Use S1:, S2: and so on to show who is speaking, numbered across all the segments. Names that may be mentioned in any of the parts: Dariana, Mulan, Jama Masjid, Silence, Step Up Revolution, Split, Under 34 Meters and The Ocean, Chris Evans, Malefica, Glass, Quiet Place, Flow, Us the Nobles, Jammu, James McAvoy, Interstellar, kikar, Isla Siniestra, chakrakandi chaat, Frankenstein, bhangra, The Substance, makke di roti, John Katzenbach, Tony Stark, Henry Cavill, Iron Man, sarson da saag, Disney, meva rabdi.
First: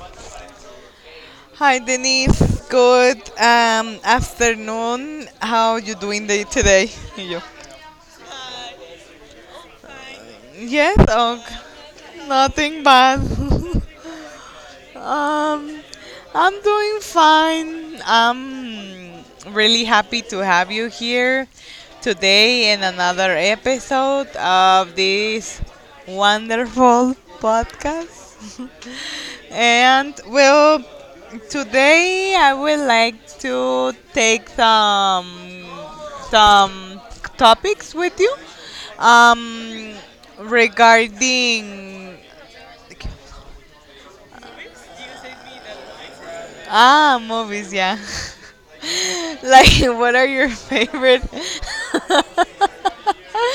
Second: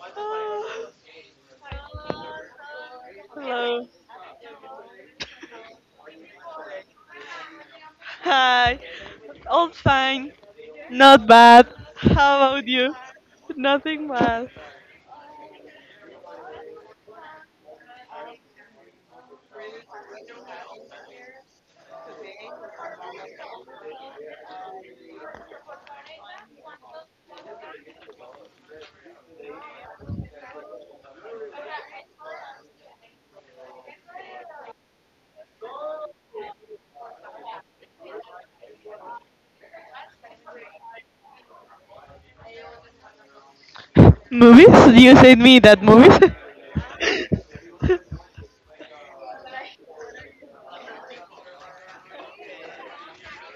S1: Ah,
S2: Hi Denise, good
S1: hello.
S2: afternoon. How you doing day today? You?
S1: Hi. All fine.
S2: Yes,
S1: Not
S2: oh,
S1: bad. How about
S2: nothing
S1: you?
S2: bad.
S1: Nothing bad.
S2: Um, I'm doing fine. I'm really happy to have you here today in another episode of this wonderful podcast. And well, today I would like to take some topics with you um, regarding.
S1: Movies? You said me that movies?
S2: Ah, movies, yeah. Like, what are your favorite,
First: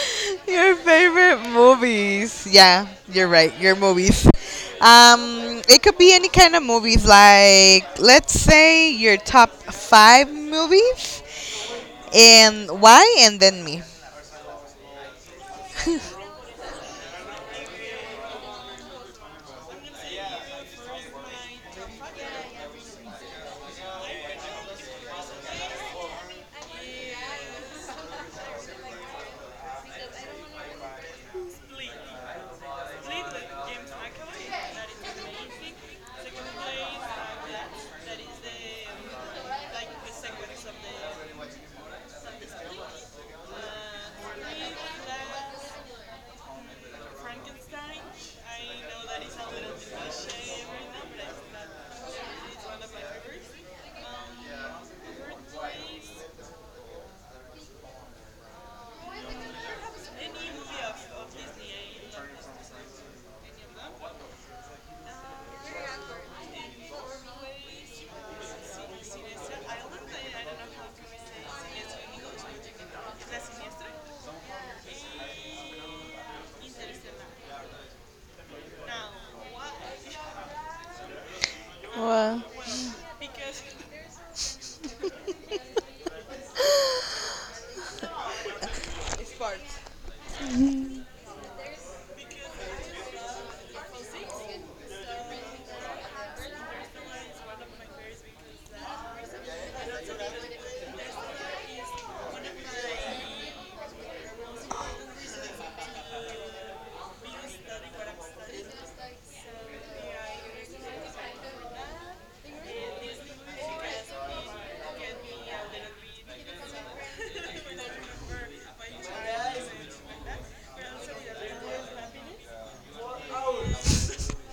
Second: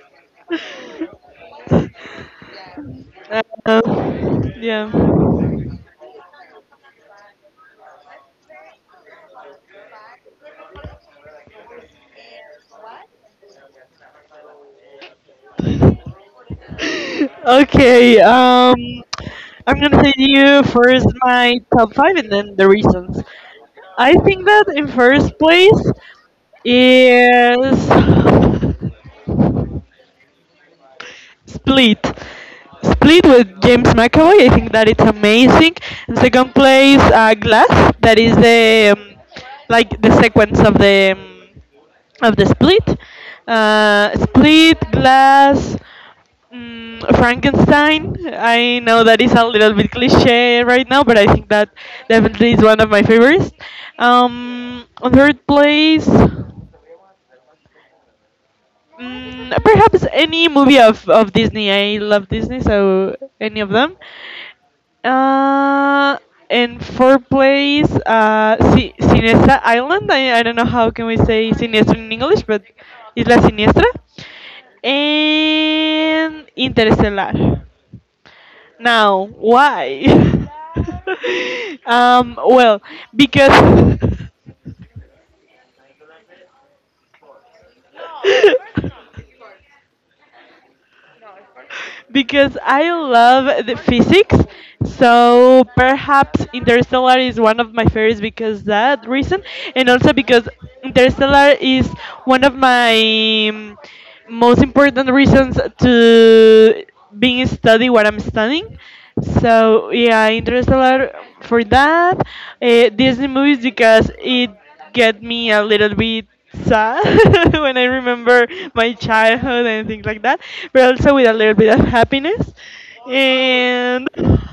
S2: your favorite movies? Yeah, you're
S1: Uh,
S2: right. Your movies.
S1: yeah.
S2: It could be any kind of movies. Like, let's say your top five movies, and why, and then me.
S1: Okay, I'm gonna tell you first my top five and then the reasons. I think that in first place is Split. Split with James McAvoy. I think that it's amazing. And second place, Glass. That is the like the sequence of the of the Split. Split, Glass, Frankenstein. I know that is a little bit cliche right now, but I think that definitely is one of my favorites. On third place. Perhaps any movie of Disney. I love Disney, so any of them. Uh, and for place, Siniestra Island. I don't know how can we say Siniestra in English, but Isla Siniestra. And Interstellar. Now, why?
S2: Well.
S1: Well, because because I love the physics. So perhaps Interstellar is one of my favorites because that reason, and also because Interstellar is one of my most important reasons to being study what I'm studying. So yeah, Interstellar for that. Disney movies because it get me a little bit sad when I remember my childhood and things like that, but also with a little bit of happiness. And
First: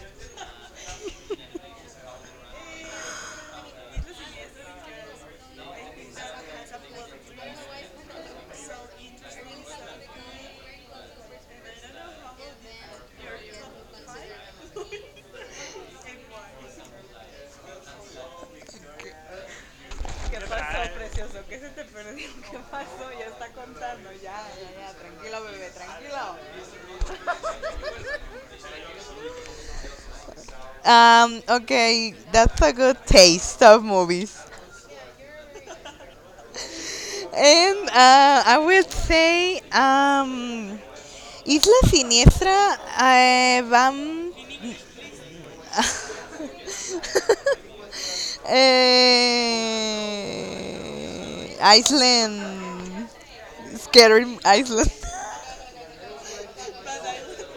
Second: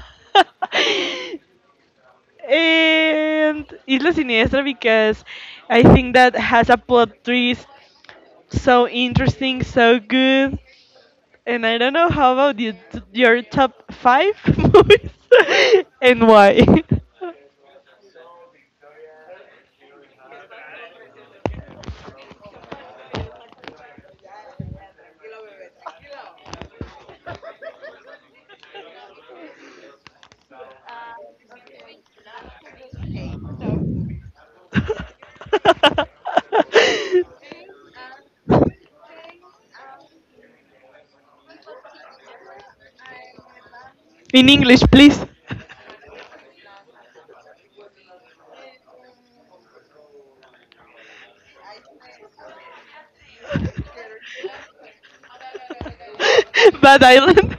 S1: and Isla Siniestra because I think that has a plot twist so interesting, so good. And I don't know how about you, your top five movies and why.
S2: Okay, that's a good taste of movies. And I would say Isla Siniestra van
S1: In English, please.
S2: Iceland, Scary Island.
S1: Bad Island.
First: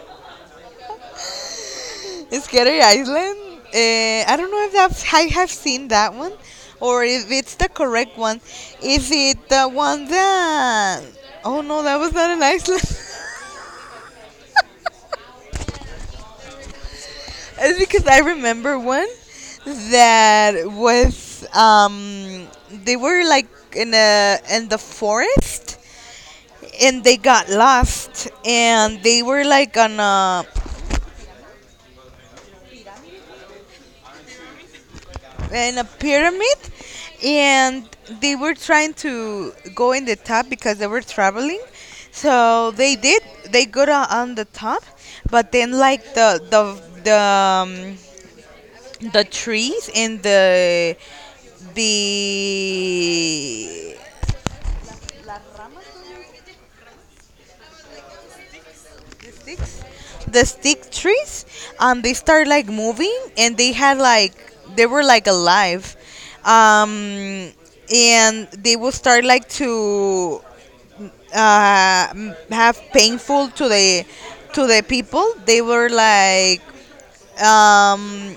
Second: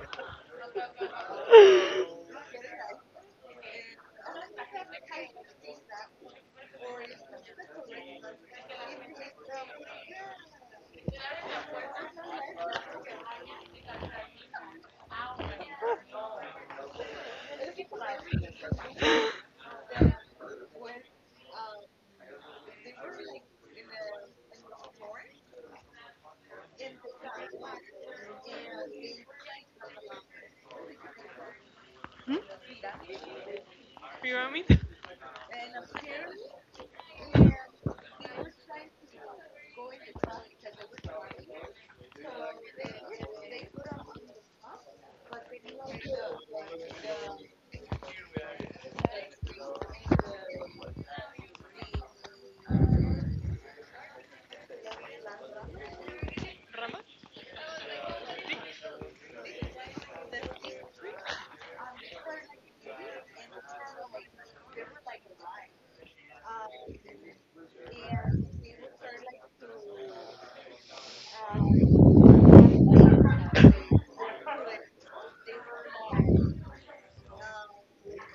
S2: Scary Island. I don't know if that's I have seen that one, or if it's the correct one. Is it the one that? Oh no, that was not an Iceland. It's because I remember one that was they were like in a in the forest, and they got lost and they were like on a
S1: Hmm? Pyramid?
S2: in a pyramid, and they were trying to go in the top because they were traveling, so they did, they got on the top, but then like the the trees and the the sticks, the stick trees, and they start like moving and they had like they were like alive, um and they will start like to have painful to the people, they were like um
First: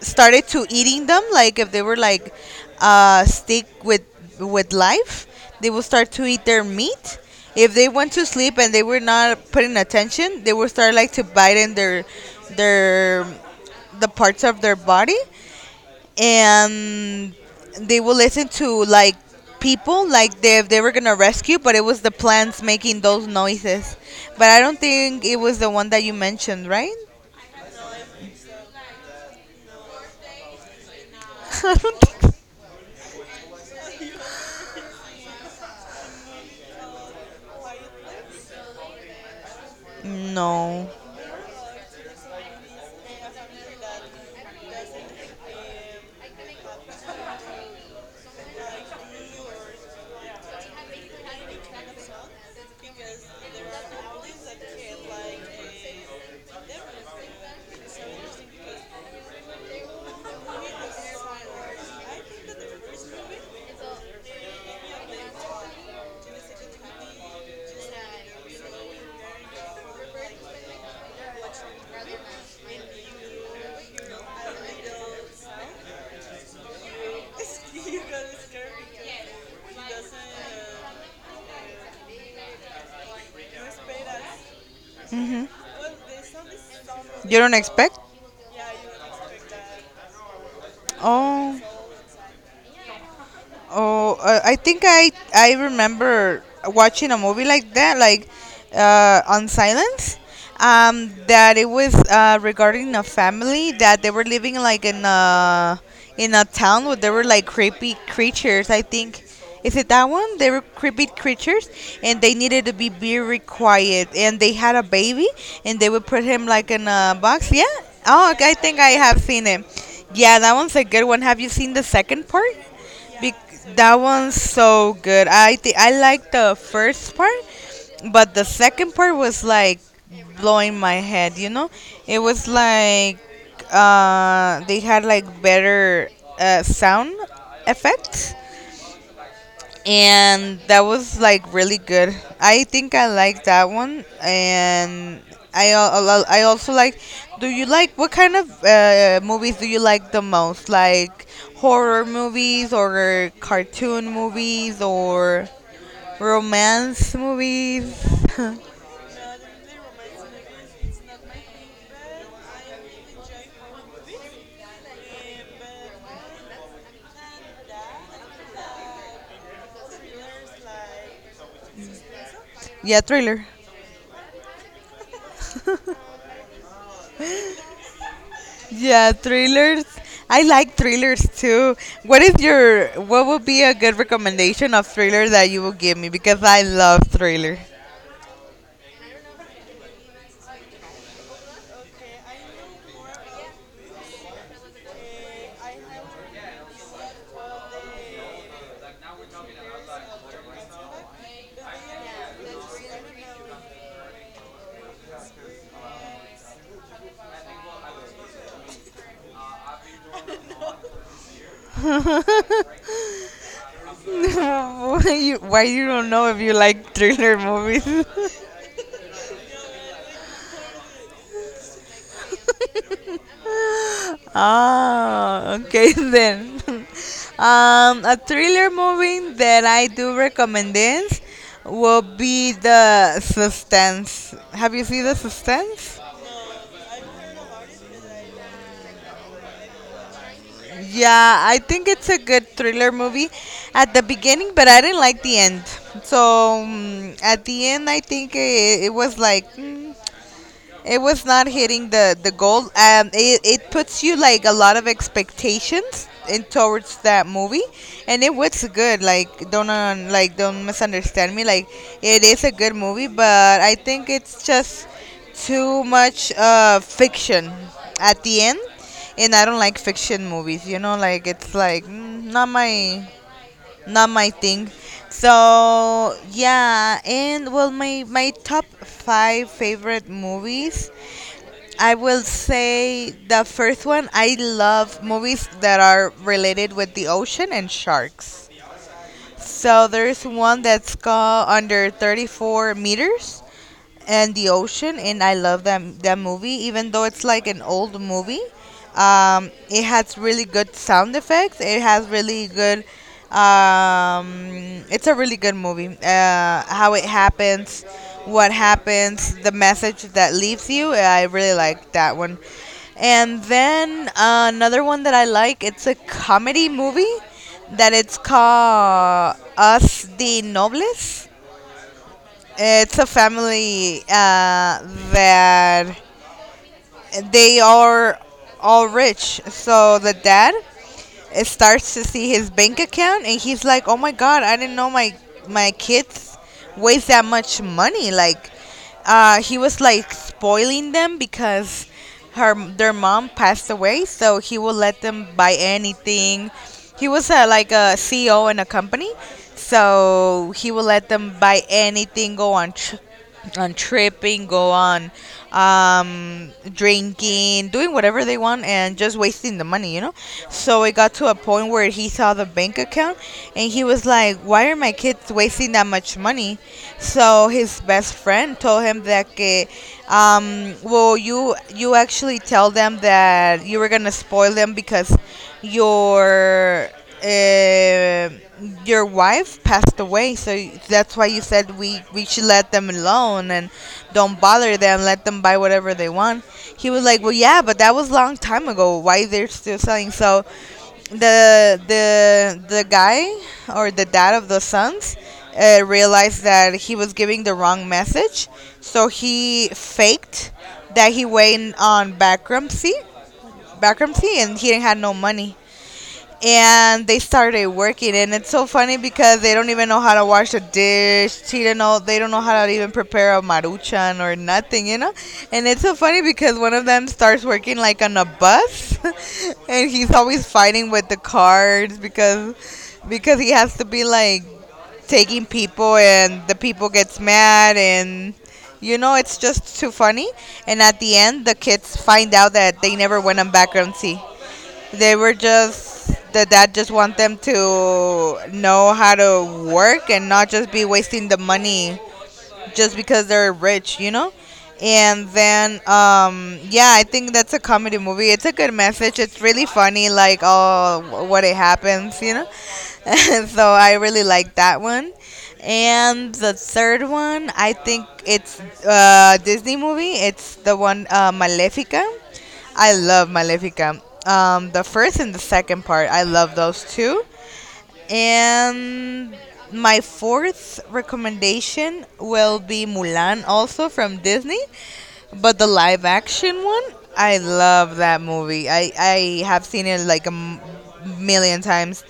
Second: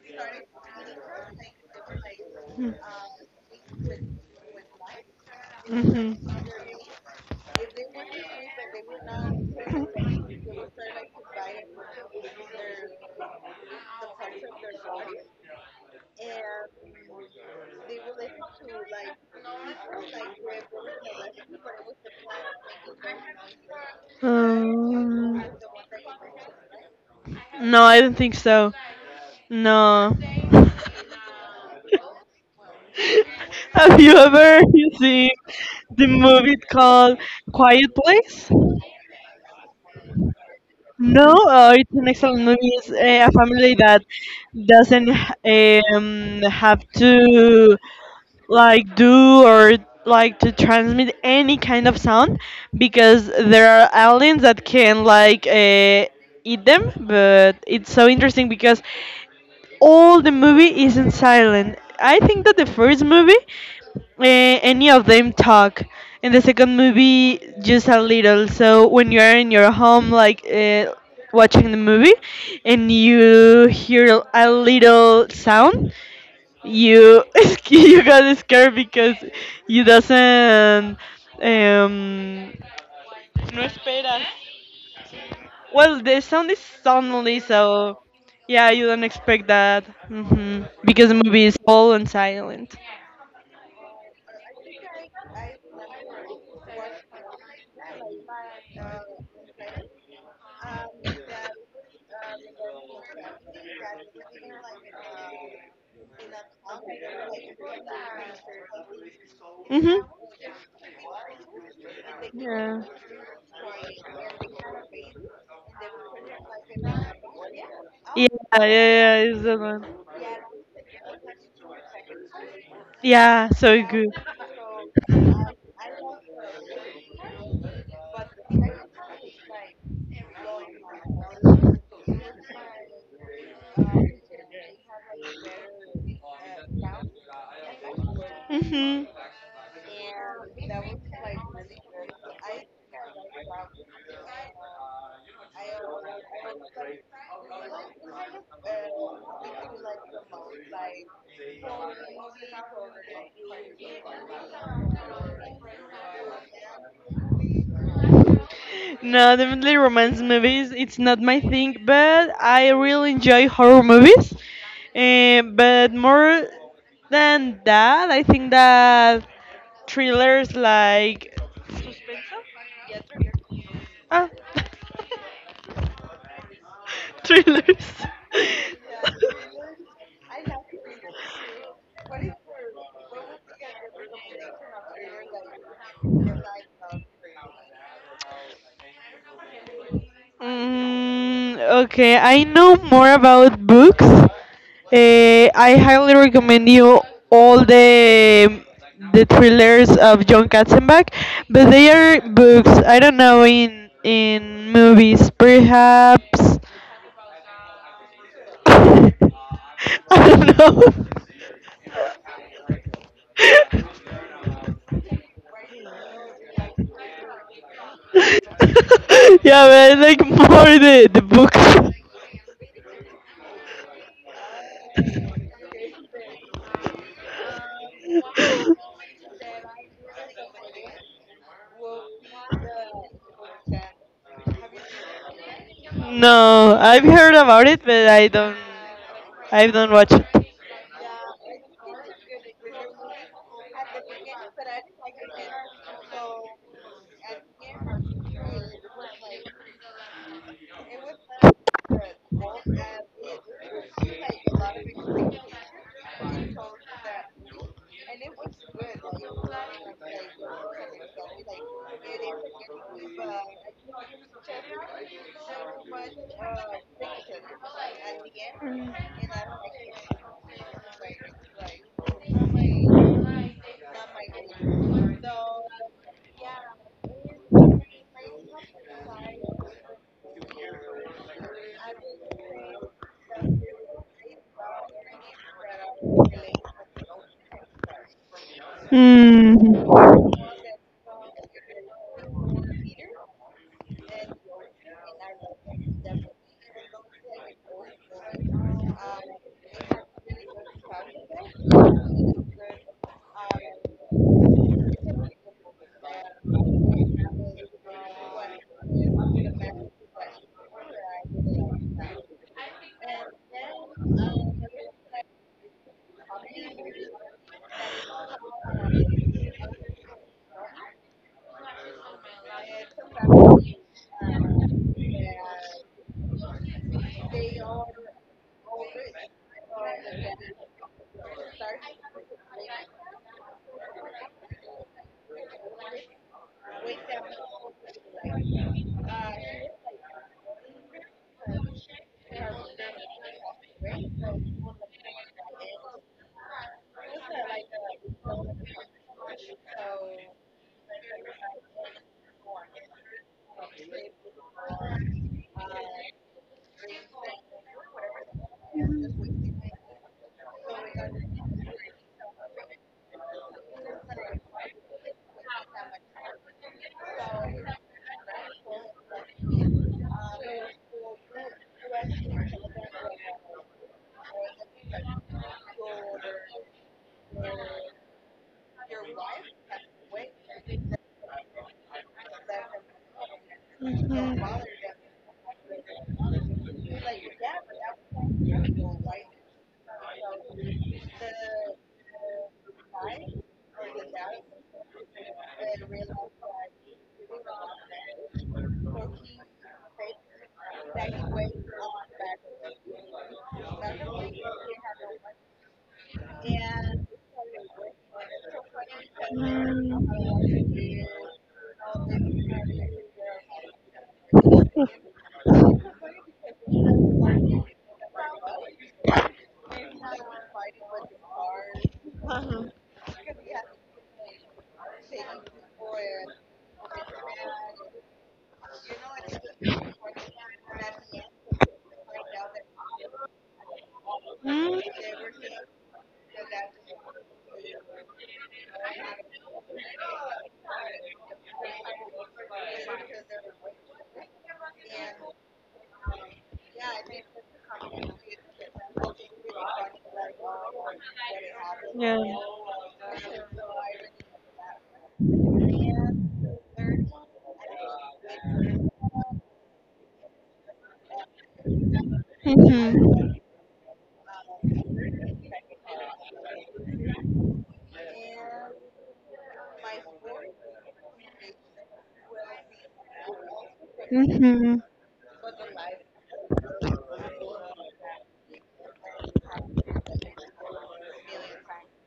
S2: started to eating them like if they were like stick with life, they will start
S1: Mhm.
S2: to eat their meat if they went to sleep and they were not putting attention, they will start like to bite in their the parts of their body, and they will listen to like people like they, if they were gonna rescue, but it was the plants making those noises. But I don't think it
S1: Um,
S2: was the one that you mentioned, right?
S1: no, I don't think so. No.
S2: I don't think.
S1: Have you ever seen the movie called Quiet Place?
S2: No.
S1: No, it's an excellent movie. It's a family that doesn't have to like do or like to transmit any kind of sound because there are aliens that can like eat them. But it's so interesting because all the movie is in silent. I think that the first movie any of them talk. In the second movie, just a little. So when you are in your home, like watching the movie, and you hear a little sound, you you got scared because you doesn't. Um, no esperas. Well, the sound is
S2: You
S1: suddenly,
S2: don't expect?
S1: so yeah, you don't expect that. Because the movie is
S2: Oh,
S1: all and silent.
S2: oh, I think I remember watching a movie like that, like on Silence. That it was regarding a family that they were living like in a town where there were like creepy creatures. I think is it
S1: Hmm.
S2: that one? They were creepy creatures, and they needed to
S1: Yeah.
S2: be very quiet. And they had a baby, and they would put him like in a box. Yeah.
S1: Yeah,
S2: Oh, okay, I
S1: yeah,
S2: think I
S1: yeah,
S2: have
S1: it's
S2: seen
S1: the
S2: it.
S1: one.
S2: Yeah, that one's a good one. Have you seen the second part?
S1: Yeah, so
S2: That
S1: good.
S2: one's so good. I like the first part, but the second part was like blowing my head. You know, it was like they had like better sound effects,
S1: Mhm.
S2: and that was like really good. I think I like that one, and I also like. Do you like what kind of movies do you like the most? Like horror movies or cartoon movies or romance movies?
S1: No, definitely romance movies. It's not my thing, but I really enjoy horror movies. But more than that, I think that thrillers like
S2: Yeah, thriller.
S1: ah, thrillers.
S2: Yeah, thrillers. I like thrillers too. What is your what would be a good recommendation of thriller that you will give me because I love thriller.
S1: Okay, I know more about books. I highly recommend you all the thrillers of John Katzenbach, but they are books. I don't know in movies, perhaps. I don't know.
S2: Why you why you don't know if you like thriller movies?
S1: Yeah, but I like more the books.
S2: Ah, okay then. A thriller movie that I do recommend is will be the Substance. Have you seen the Substance?
S1: No, I've heard about it, but I don't. I don't watch it.
S2: Yeah, I think it's a good thriller movie at the beginning, but I didn't like the end. So at the end, I think it was like. It was not hitting the goal. It it puts you like a lot of expectations in towards that movie, and it was good. Like don't un, like don't misunderstand me. Like it is a good movie, but I think it's just too much fiction at the end, and I don't like fiction movies. You know, like it's like not my not my thing. So yeah, and well, my top five favorite movies. I will say the first one. I love movies that are related with the ocean and sharks.
S1: Hmm.
S2: So there's one that's called Under 34 Meters and The Ocean, and I love that movie. Even though it's like an old movie, it has really good sound effects. It has really good. Um, it's a really good movie. How it happens, what happens, the message that leaves you. I really like that one. And then another one that I like. It's a comedy movie that it's called Us the Nobles. It's a family that they are all rich. So the dad starts to see his bank account and he's like, "Oh my god, I didn't know my my kids waste that much money." Like he was like spoiling them because her their mom passed away, so he would let them buy anything. He was a, like a CEO in a company, so he would let them buy anything, go on on tripping, go on drinking, doing whatever they want, and just wasting the money, you know? So it got to a point where he saw the bank account and he was like, why are my kids wasting that much money? So his best friend told him that, que, well, you actually tell them that you were going to spoil them because your uh, your wife passed away, so that's why you said we should let them alone and don't bother them, let them buy whatever they want. He was like well yeah, but that was a long time ago, why they're still selling? So the guy or the dad of the sons realized that he was giving the wrong message, so he faked that he went on bankruptcy and he didn't have no money, and they started working, and it's so funny because they don't even know how to wash a dish, she don't know, they don't know how to even prepare a maruchan or nothing, you know. And it's so funny because one of them starts working like on a bus, and he's always fighting with the cards, because he has to be like taking people and the people gets mad, and you know it's just too funny. And at the end the kids find out that they never went on background, see,
S1: Mm.
S2: they were just the dad just want them to know how to work and not just be wasting the money just because they're rich, you know? And then, yeah, I think that's a comedy movie. It's a good message. It's really funny, like, oh, what it happens,
S1: Yeah.
S2: you know? So I really like that one. And the third one, I think it's Disney movie. It's the one, Malefica. I love
S1: Mm-hmm.
S2: Malefica. The first and the second part, I love those two. And my fourth recommendation will be Mulan, also from Disney,
S1: Mm-hmm.
S2: but the live action one. I love that movie. I have seen it like million times.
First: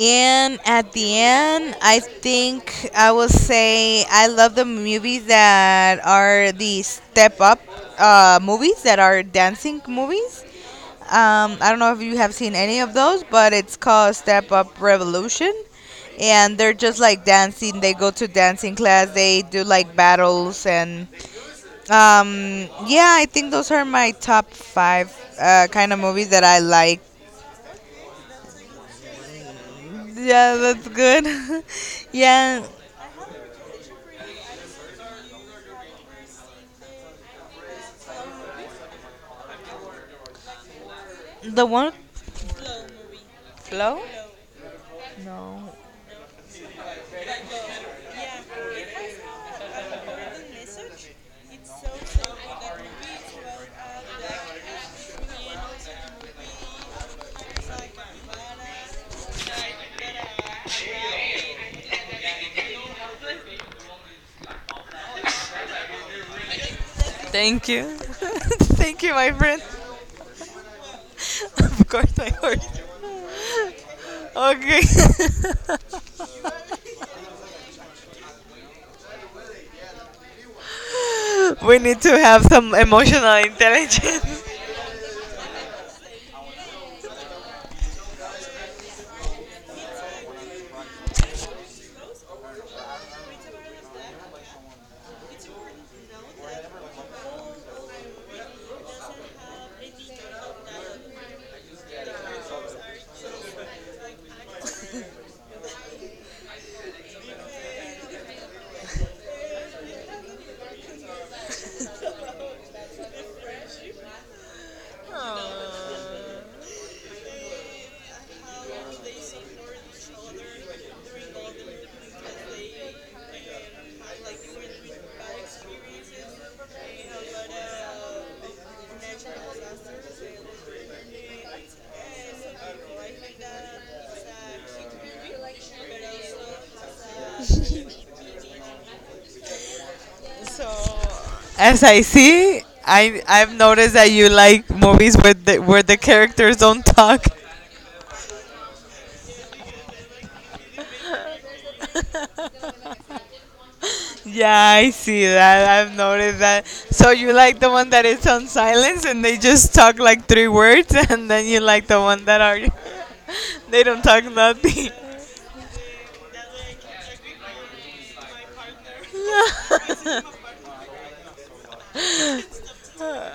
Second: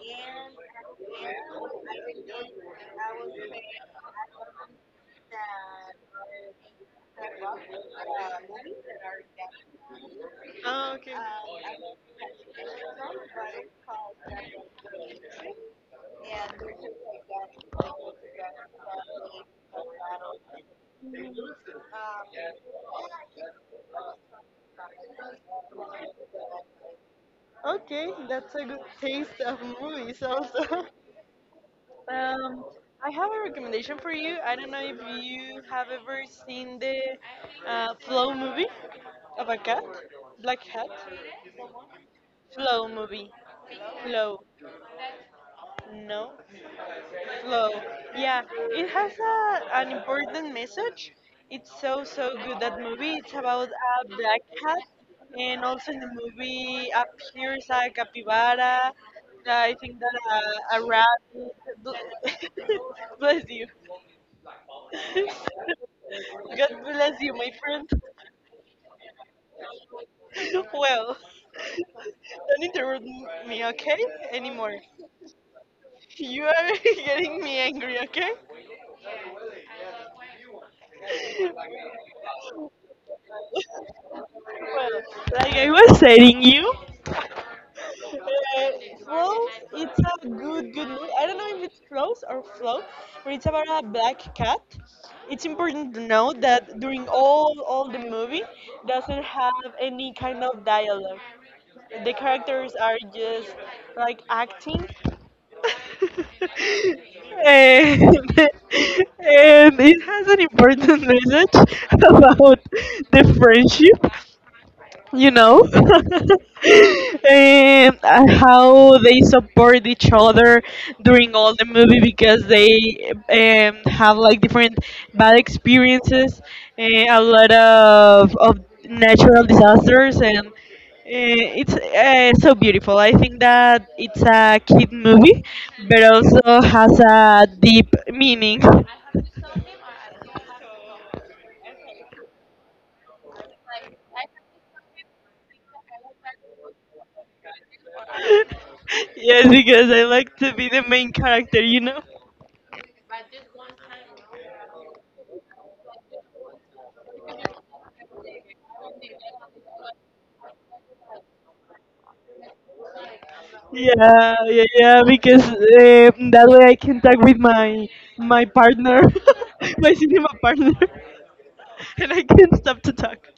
S2: And at the end, I think I will say I love the movies that are the step up movies that are dancing movies. I don't know if you have seen any of those, but it's called Step Up Revolution. And they're just like dancing. They go to dancing class. They do like battles and yeah, I think those are my top five kind of movies that I like.
S1: Okay, that's a good taste of movies
S2: Yeah,
S1: also.
S2: that's good.
S1: Um,
S2: Yeah.
S1: I have a recommendation for you. I don't know if you have ever seen the Flow movie. Of a cat? Black cat?
S2: The one
S1: Flow movie.
S2: flow?
S1: Flow.
S2: No.
S1: No? Flow. Yeah, it has a, an important message. It's so, so good, that movie. It's about a black cat. And also in the movie appears a capybara. I think that a rabbit. bl- Bless you. God bless you, my
S2: Thank you.
S1: friend.
S2: Thank you, my friend.
S1: Well,
S2: Of course, my
S1: don't
S2: horse.
S1: interrupt me, okay? Anymore.
S2: Okay.
S1: You are getting me angry, okay?
S2: We need to have some emotional intelligence.
S1: Like I was telling you, uh, flow. It's a good, good movie. I don't know if it's flows or flow, but it's about a black cat. It's important to know that during all the movie doesn't have any kind of dialogue. The characters are just like acting. And and it has an important message about the friendship you know and how they support each other during all the movie because they have like different bad experiences and a lot of natural disasters and it's so beautiful. I think that it's a kid movie but also has a deep meaning.
S2: As I see, I've noticed that you like movies where the characters don't talk.
S1: Yes, because I like to be the main character, you know.
S2: Yeah, I see that. I've noticed that. So you like the one that is on silence and they just talk like three words, and then you like the one that are they don't talk
S1: Yeah, yeah,
S2: nothing.
S1: yeah, because that way I can talk with my my partner, my cinema partner, and I can't stop to talk.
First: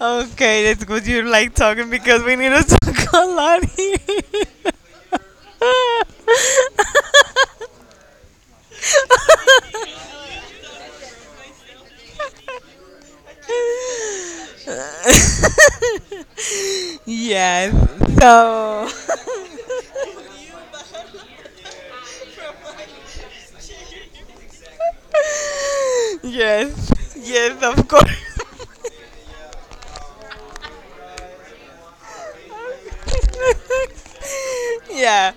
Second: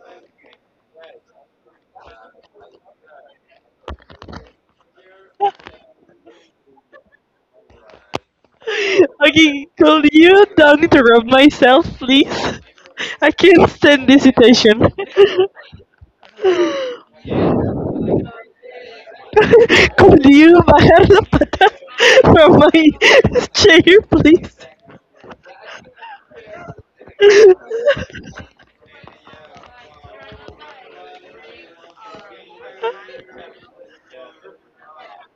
S2: Okay, that's good. You like talking because we need to talk a lot here.
S1: Okay, could you don't interrupt myself, please? I can't stand this situation.
S2: Yes. So.
S1: Could you bajar la pata from my chair, please?
S2: Yes. Yes, of course. Yeah.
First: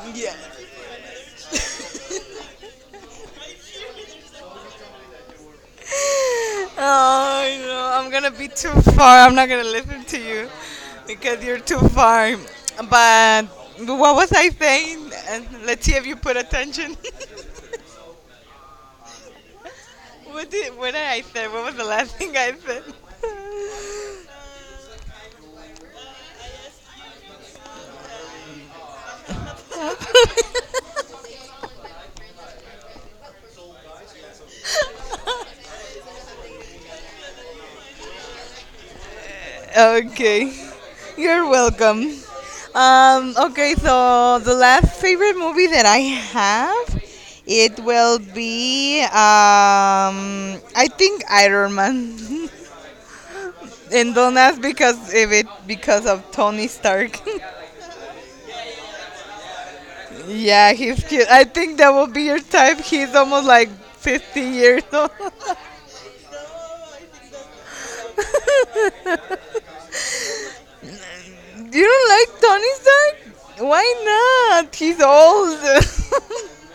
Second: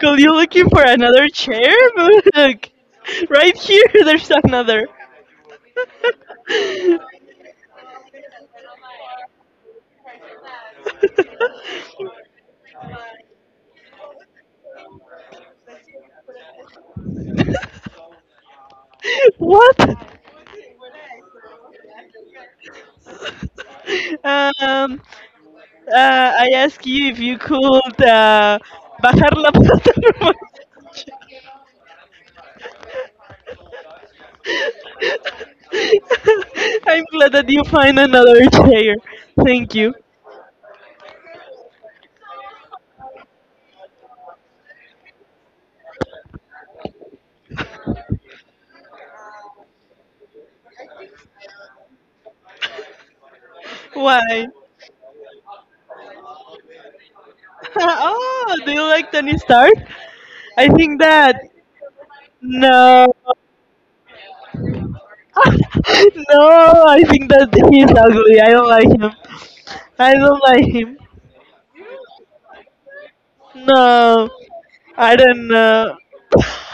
S1: Could you
S2: Yeah.
S1: looking for another chair? Look, right here, there's another.
S2: Oh, no, I'm gonna be too far. I'm not gonna listen to you because you're too far. But what was I saying? Let's see if you put attention.
S1: What?
S2: What did I say? What was the last thing I said?
S1: Um, I asked you if you could bajar la plataforma. I'm glad that you find another chair. Thank you.
S2: Okay, you're welcome. Okay, so the last favorite movie that I have, it will be I think Iron Man. And don't
S1: Why?
S2: ask because if it because of Tony Stark.
S1: Oh, do you like Tony Stark? I
S2: Yeah,
S1: think
S2: he's cute.
S1: that
S2: I think that will be your type.
S1: no,
S2: He's almost like 50 years old.
S1: no. I think that he's ugly. I don't like him. I don't like him.
S2: You don't like Tony Stark?
S1: No.
S2: Why not? He's
S1: I don't
S2: old.
S1: know.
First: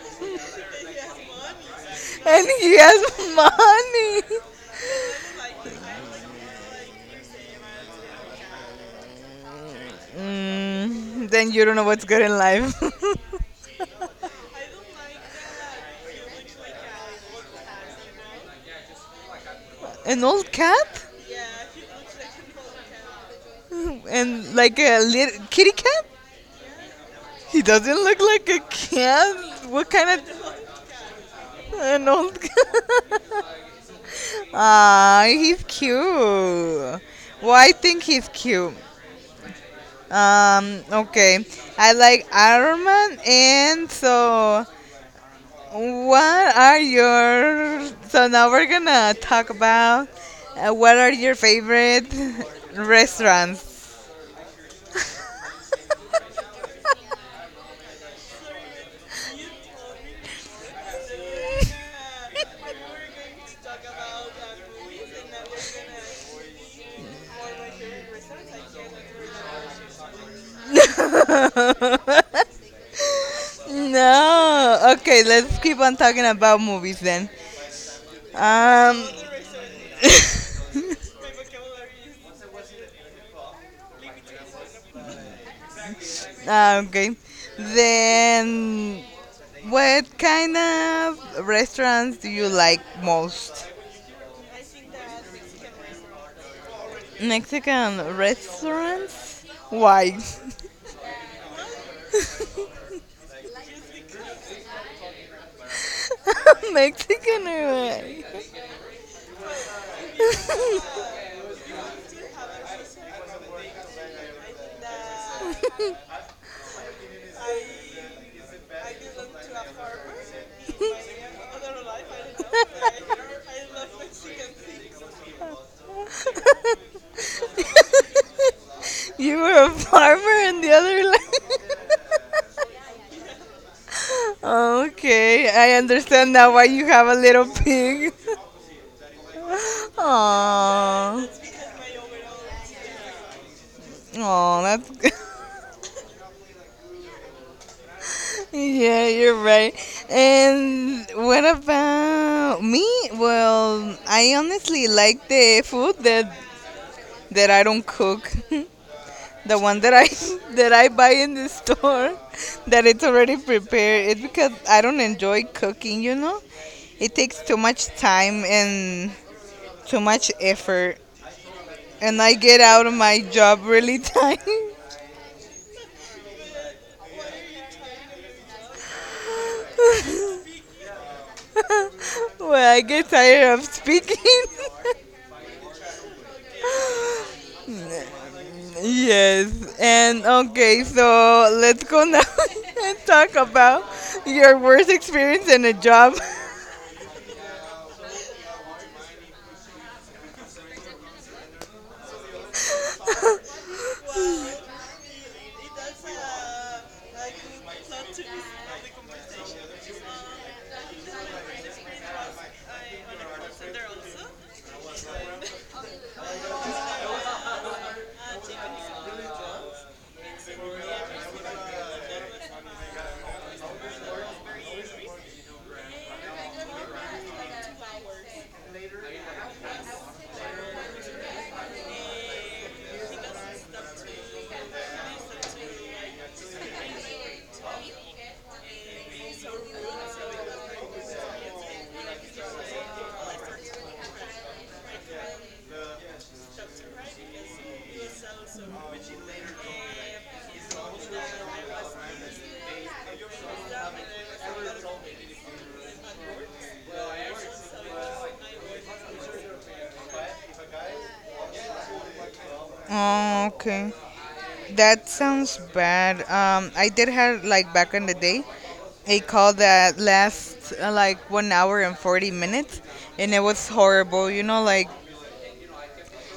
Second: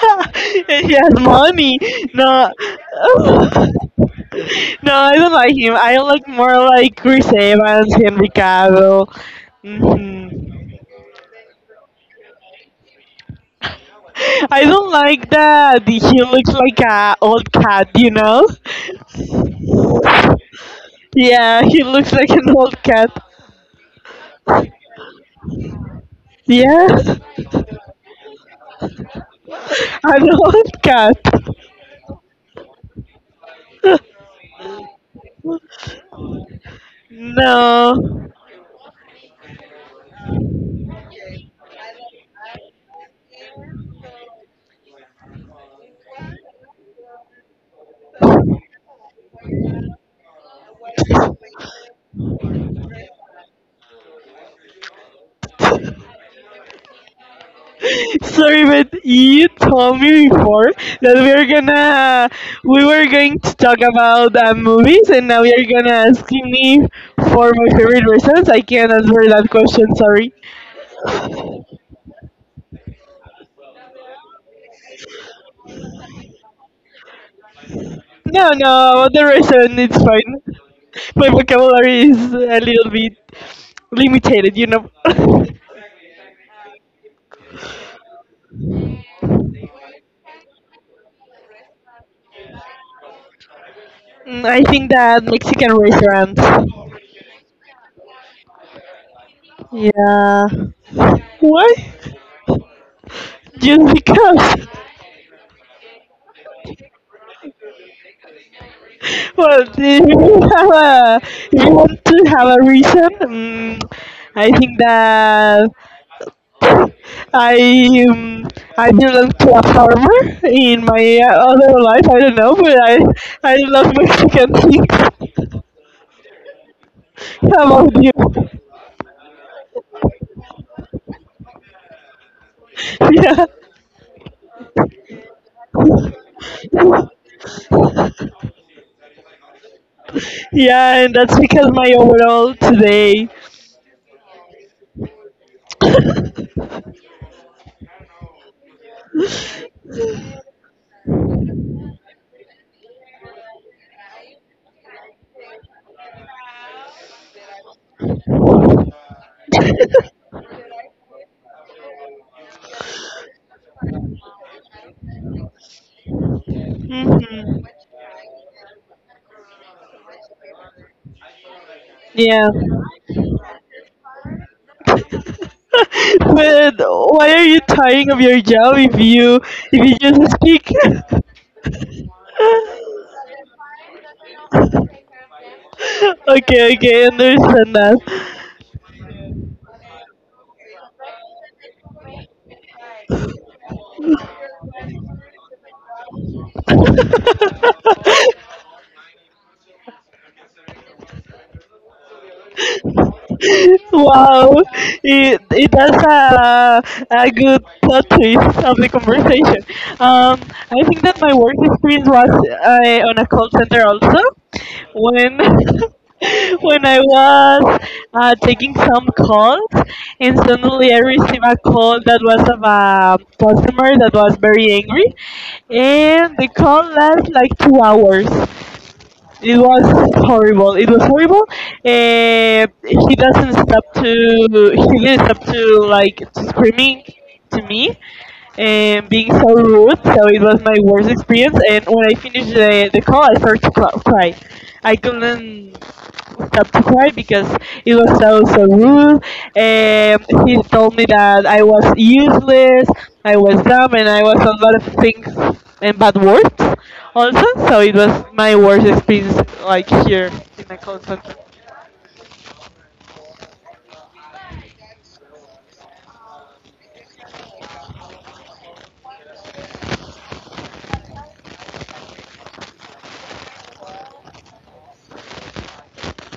S1: He has money.
S2: And
S1: No.
S2: he has money.
S1: No, I don't like him. I like more like Chris Evans, Henry Cavill. Hmm.
S2: Mm, then you don't know what's good in life.
S1: I don't like that he looks like a old cat, you know?
S2: An old cat?
S1: Yeah, he looks like an old cat.
S2: And like a little kitty cat?
S1: Yeah,
S2: He doesn't look like a cat. What kind
S1: an old
S2: of
S1: cat.
S2: an old cat? Ah, he's cute. Well, I think he's
S1: No.
S2: cute. Okay. I like Iron Man, and so What are your so now we're gonna talk about what are your favorite restaurants?
S1: So even you told me before that we are gonna we were going to talk about movies, and now you're gonna ask me for my favorite reasons. I can't answer that question. Sorry.
S2: No, okay, let's keep on talking about movies then.
S1: No, no,
S2: Um,
S1: about the reason it's fine. My vocabulary is a little bit limited, you know.
S2: ah, okay, then what kind of restaurants do you like most?
S1: I think that Mexican restaurants.
S2: Mexican restaurants? Why?
S1: Yeah. Why? Just because.
S2: Mexican or what?
S1: Well, do you have a you want to have a reason? I think that I um, I belong to a farmer in my other life. I don't know, but I love Mexican things. How about you?
S2: You were a farmer and the other like
S1: Yeah,
S2: okay, I understand now why you have a little pig.
S1: yeah, and that's
S2: Aww.
S1: because my overall today.
S2: Aww, that's good. Yeah, you're right. And what about me? Well, I honestly like the food that I don't cook. The one that I that I buy in the store that it's already prepared. It's because I don't enjoy cooking, you know? It takes too
S1: Hmm.
S2: much time and too much effort. And I
S1: Yeah,
S2: get out of my job really time.
S1: but why are you tiring of your job if you just speak?
S2: Well, I get tired of speaking.
S1: Okay, okay, I understand that.
S2: Yes. And okay, so let's go now and talk about your worst experience in a job.
S1: Wow, it has a good plot twist of the conversation. Um, I think that my work experience was on a call center also when. When I was taking some calls, and suddenly I received a call that was of a customer that was very angry, and the call lasted like 2 hours. It was horrible. It was horrible. He didn't stop to like to screaming to me and being so rude. So it was my worst experience. And when I finished the call, I started to cry. I couldn't stop to cry because it was so so rude. Um, he told me that I was useless, I was dumb, and I was a lot of things and bad words also. So it was my worst experience like here in a call center.
S2: Oh, okay. That sounds bad. I did have like back in the day a call that lasts like 1 hour and 40 minutes, and it was horrible. You know, like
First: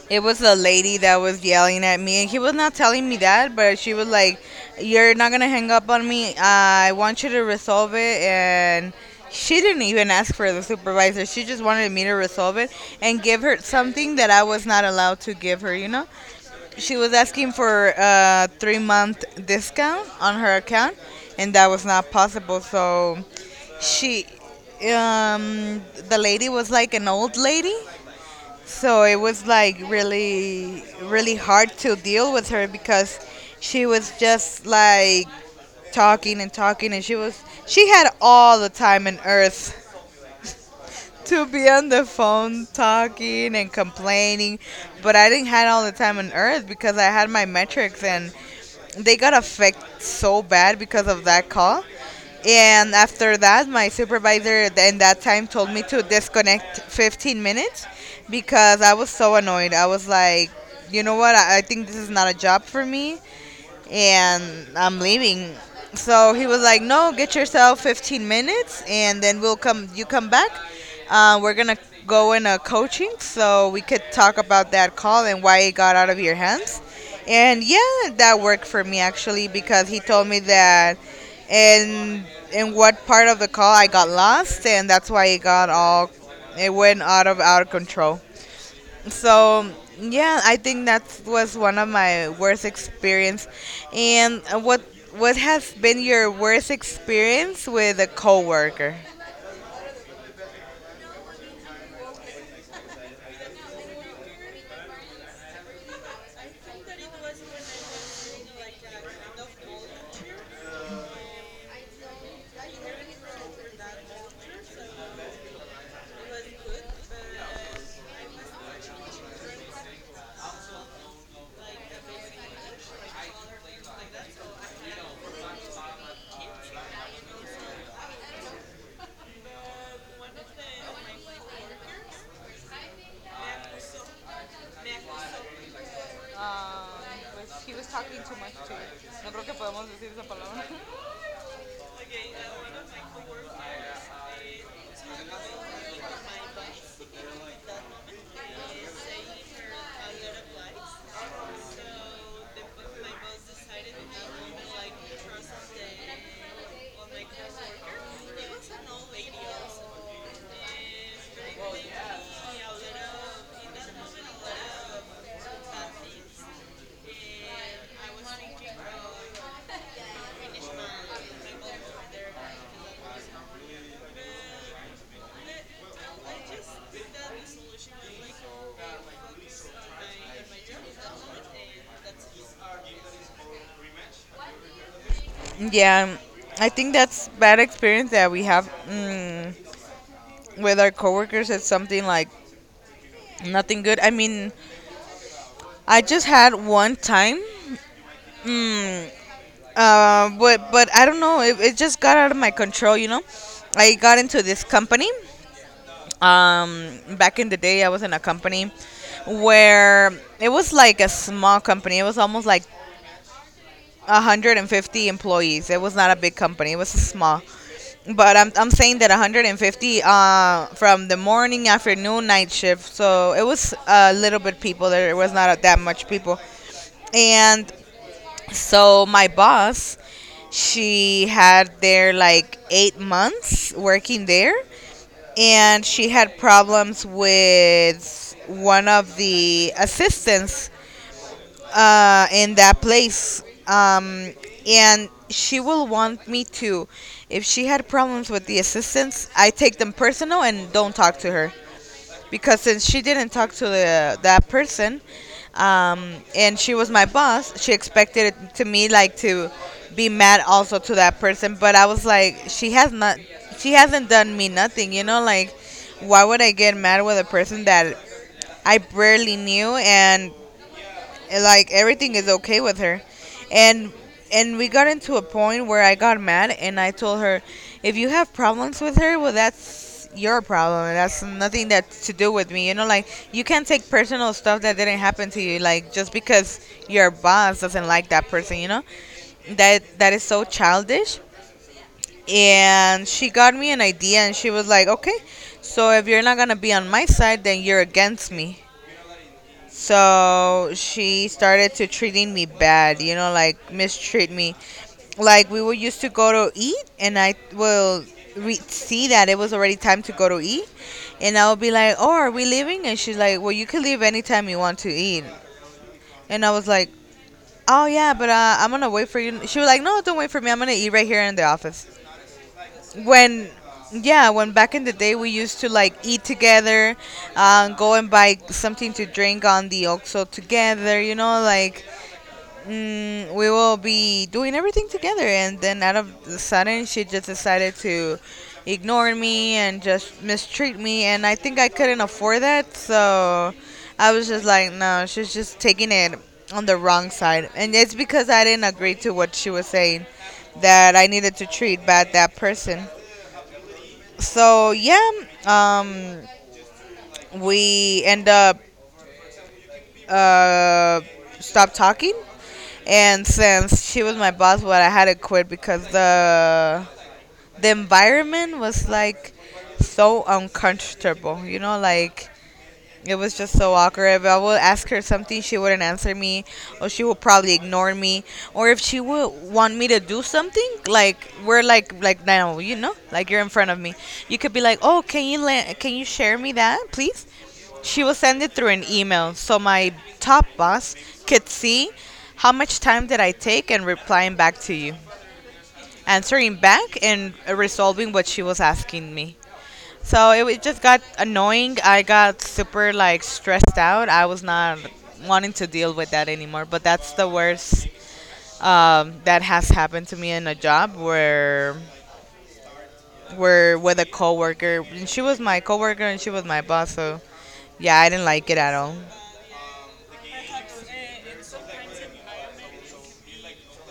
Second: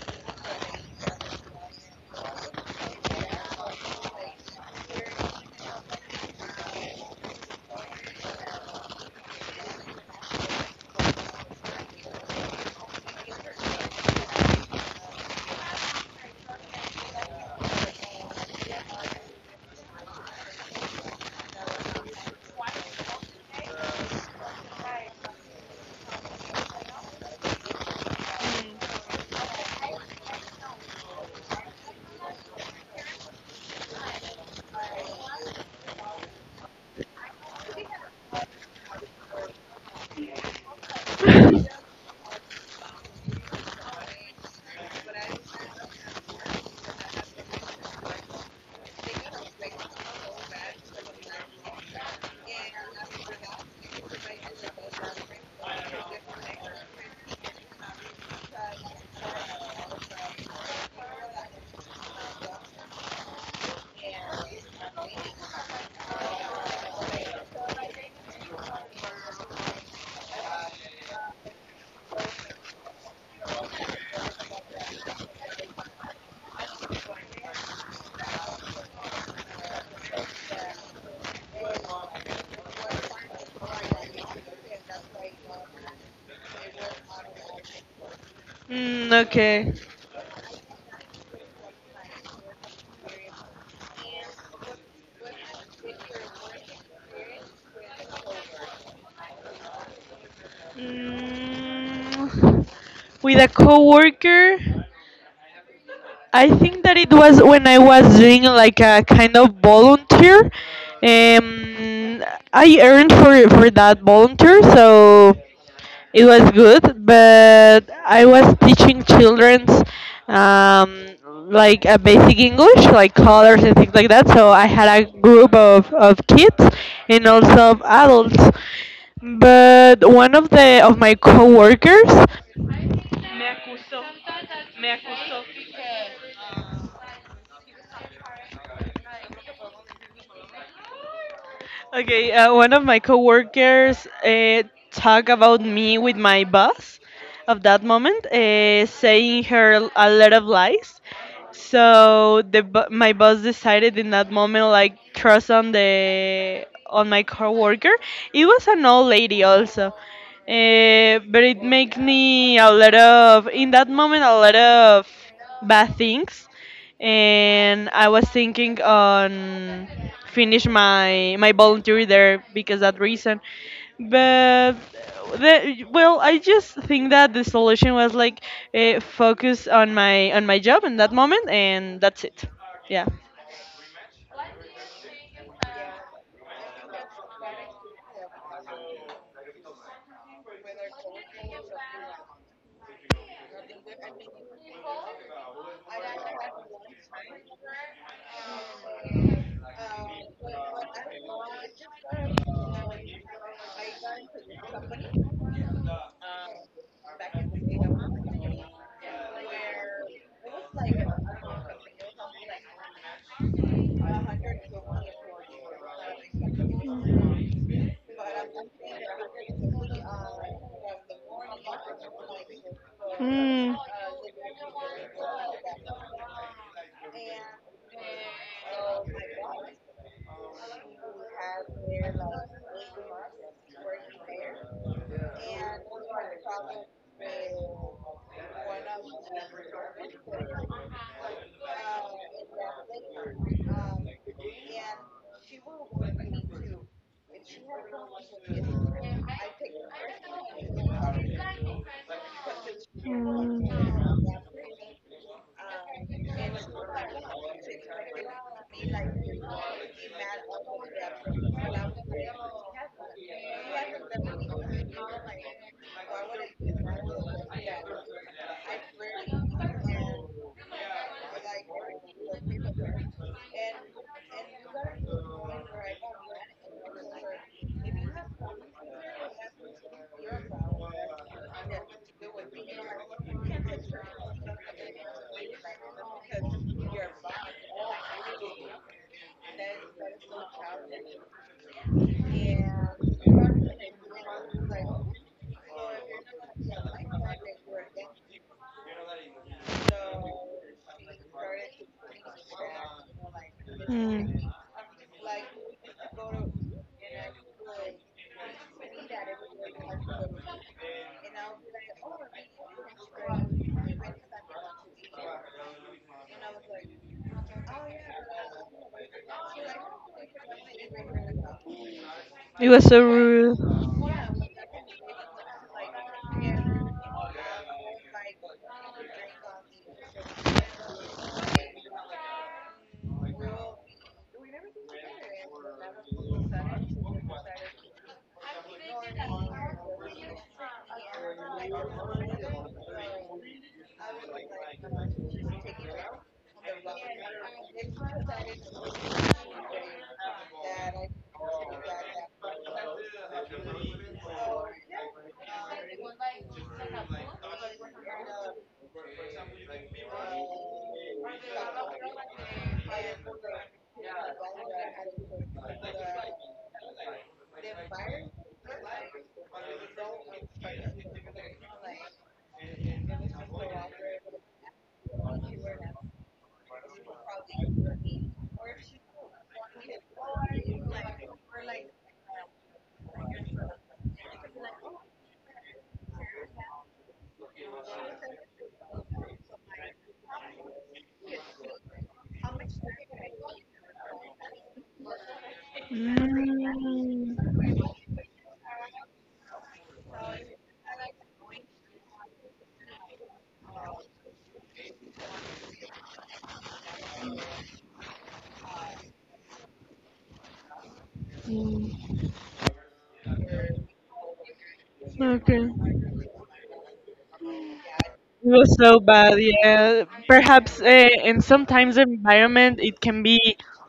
S2: it was a lady that was yelling at me, and he was not telling me that, but she was like, "You're not gonna hang up on me. I want you to resolve it." And she didn't even ask for the supervisor. She just wanted me to resolve it and give her something that I was not allowed to give her. You know, she was asking for a 3 month discount on her account, and that was not possible. So she, um, the lady was like an old lady, so it was like really, really hard to deal with her because she was just like talking and talking, and she had all the time on earth to be on the phone talking and complaining, but I didn't have all the time on earth because I had my metrics and they got affected so bad because of that call. And after that, my supervisor in that time told me to disconnect 15 minutes because I was so annoyed. I was like, you know what? I think this is not a job for me and I'm leaving. So he was like, no, get yourself 15 minutes, and then we'll come. You come back. We're gonna go in a coaching, so we could talk about that call and why it got out of your hands. And yeah, that worked for me actually because he told me that, and in what part of the call I got lost, and that's why it got all, it went out of control. So
S1: Okay.
S2: yeah, I think that was one of my worst experience. And what what has been your worst experience with a coworker?
S1: Mm, with a coworker, I think that it was when I was doing like a kind of volunteer. Um, I earned for that volunteer, so it was good, but I was teaching children's um, like a basic English, like colors and things like that. So I had a group of kids and also of adults. But one of the of my coworkers. Okay, one of my coworkers talked about me with my boss of that moment, saying her a lot of lies. So my boss decided in that moment like trust on the on my coworker. It was an old lady also. But it made me a lot of in that moment a lot of bad things and I was thinking on finish my my voluntary there because that reason. But the, well, I just think that the solution was like focus on my job in that moment, and that's it. Yeah.
S2: Yeah, I think that's bad experience that we have mm, with our coworkers. It's something like nothing good. I mean, I just had one time. Mm, But I don't know. It just got out of my control. You know, I got into this company. Um, Back in the day, I was in a company where it was like a small company. It was almost like 150 employees. It was not a big company. It was small. But I'm saying that 150 from the morning, afternoon, night shift. So it was
S1: Mm.
S2: a little bit people. There was not that much people. And so my boss, she had there like 8 months working there, and she had problems with one of the assistants in that place. And she will want me to, if she had problems with the assistants, I take them personal and don't talk to her because since she didn't talk to the, that person and she was my boss, she expected it to me like to be mad also to that person, but I was like, she hasn't done me nothing, you know, like why would I get mad with a person that I barely knew, like everything is okay with her, and and we got into a point where I got mad and I told her, if you have problems with her, well, that's your problem, that's nothing that's to do with me, you know, like you can't take personal stuff that didn't happen to you, like just because your boss doesn't like that person, you know, that is so childish. And she got me an idea and she was like, okay, so if you're not gonna be on my side, then you're against me. So she started to treating me bad, you know, like mistreat
S1: Mm.
S2: me. Like we would used to go to eat, and I will see that it was already time to go to eat, and I would be like, "Oh, are we leaving?" And she's like, "Well, you can leave anytime you want to eat." And I was like, "Oh yeah, but I'm gonna wait for you." She was like, "No, don't wait for me. I'm gonna eat right here in the office."
S1: It was so
S2: when
S1: rude.
S2: Yeah, when back in the day we used to like eat together, go and buy something to drink on the oxo together, you know, like mm, we will be doing everything together, and then out of the sudden she just decided to ignore me and just mistreat me, and I think I couldn't afford that. So I was just like, no, she's just taking it on the wrong side, and it's because I didn't agree to what she was saying, that I needed to treat bad that person. So yeah, um, we end up uh, stop talking, and since she was my boss, well, I had to quit because the environment was like so uncomfortable. You know, like it was just so awkward. If I would ask her something, she wouldn't answer me, or she would probably ignore me, or if she would want me to do something, like we're like now, you know, like you're in front of me, you could be like, oh, can you share me that, please? She will send it through an email, so my top boss could see how much time did I take in replying back to you, answering back, and
S1: Mm,
S2: resolving what she was asking me. So it just got annoying. I got super like stressed out. I was not wanting to deal with that anymore. But that's the worst that has happened to me in a job where with a coworker. And she was my
S1: okay.
S2: coworker and she was my boss. So yeah, I didn't like
S1: It
S2: it at
S1: was
S2: all.
S1: so bad, yeah. Perhaps, and sometimes the environment it can be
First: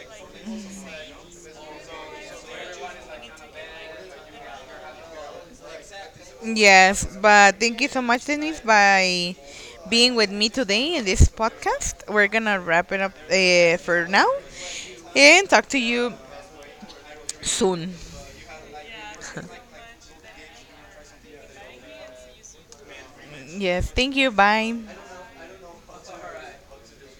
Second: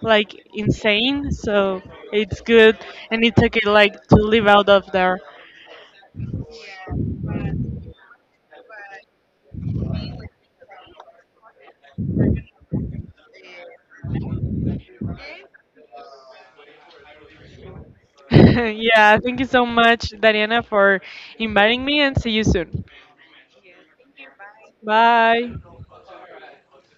S1: like insane, so it's good, and it's okay like to live out of there.
S2: Yes, but thank you so much, Denise, by being with me today in this podcast. We're gonna wrap it up for now and talk to you soon.
S1: Yeah, thank you so much, Dariana, for inviting me, and see you soon.
S2: Yes, thank you. Bye.
S1: Bye.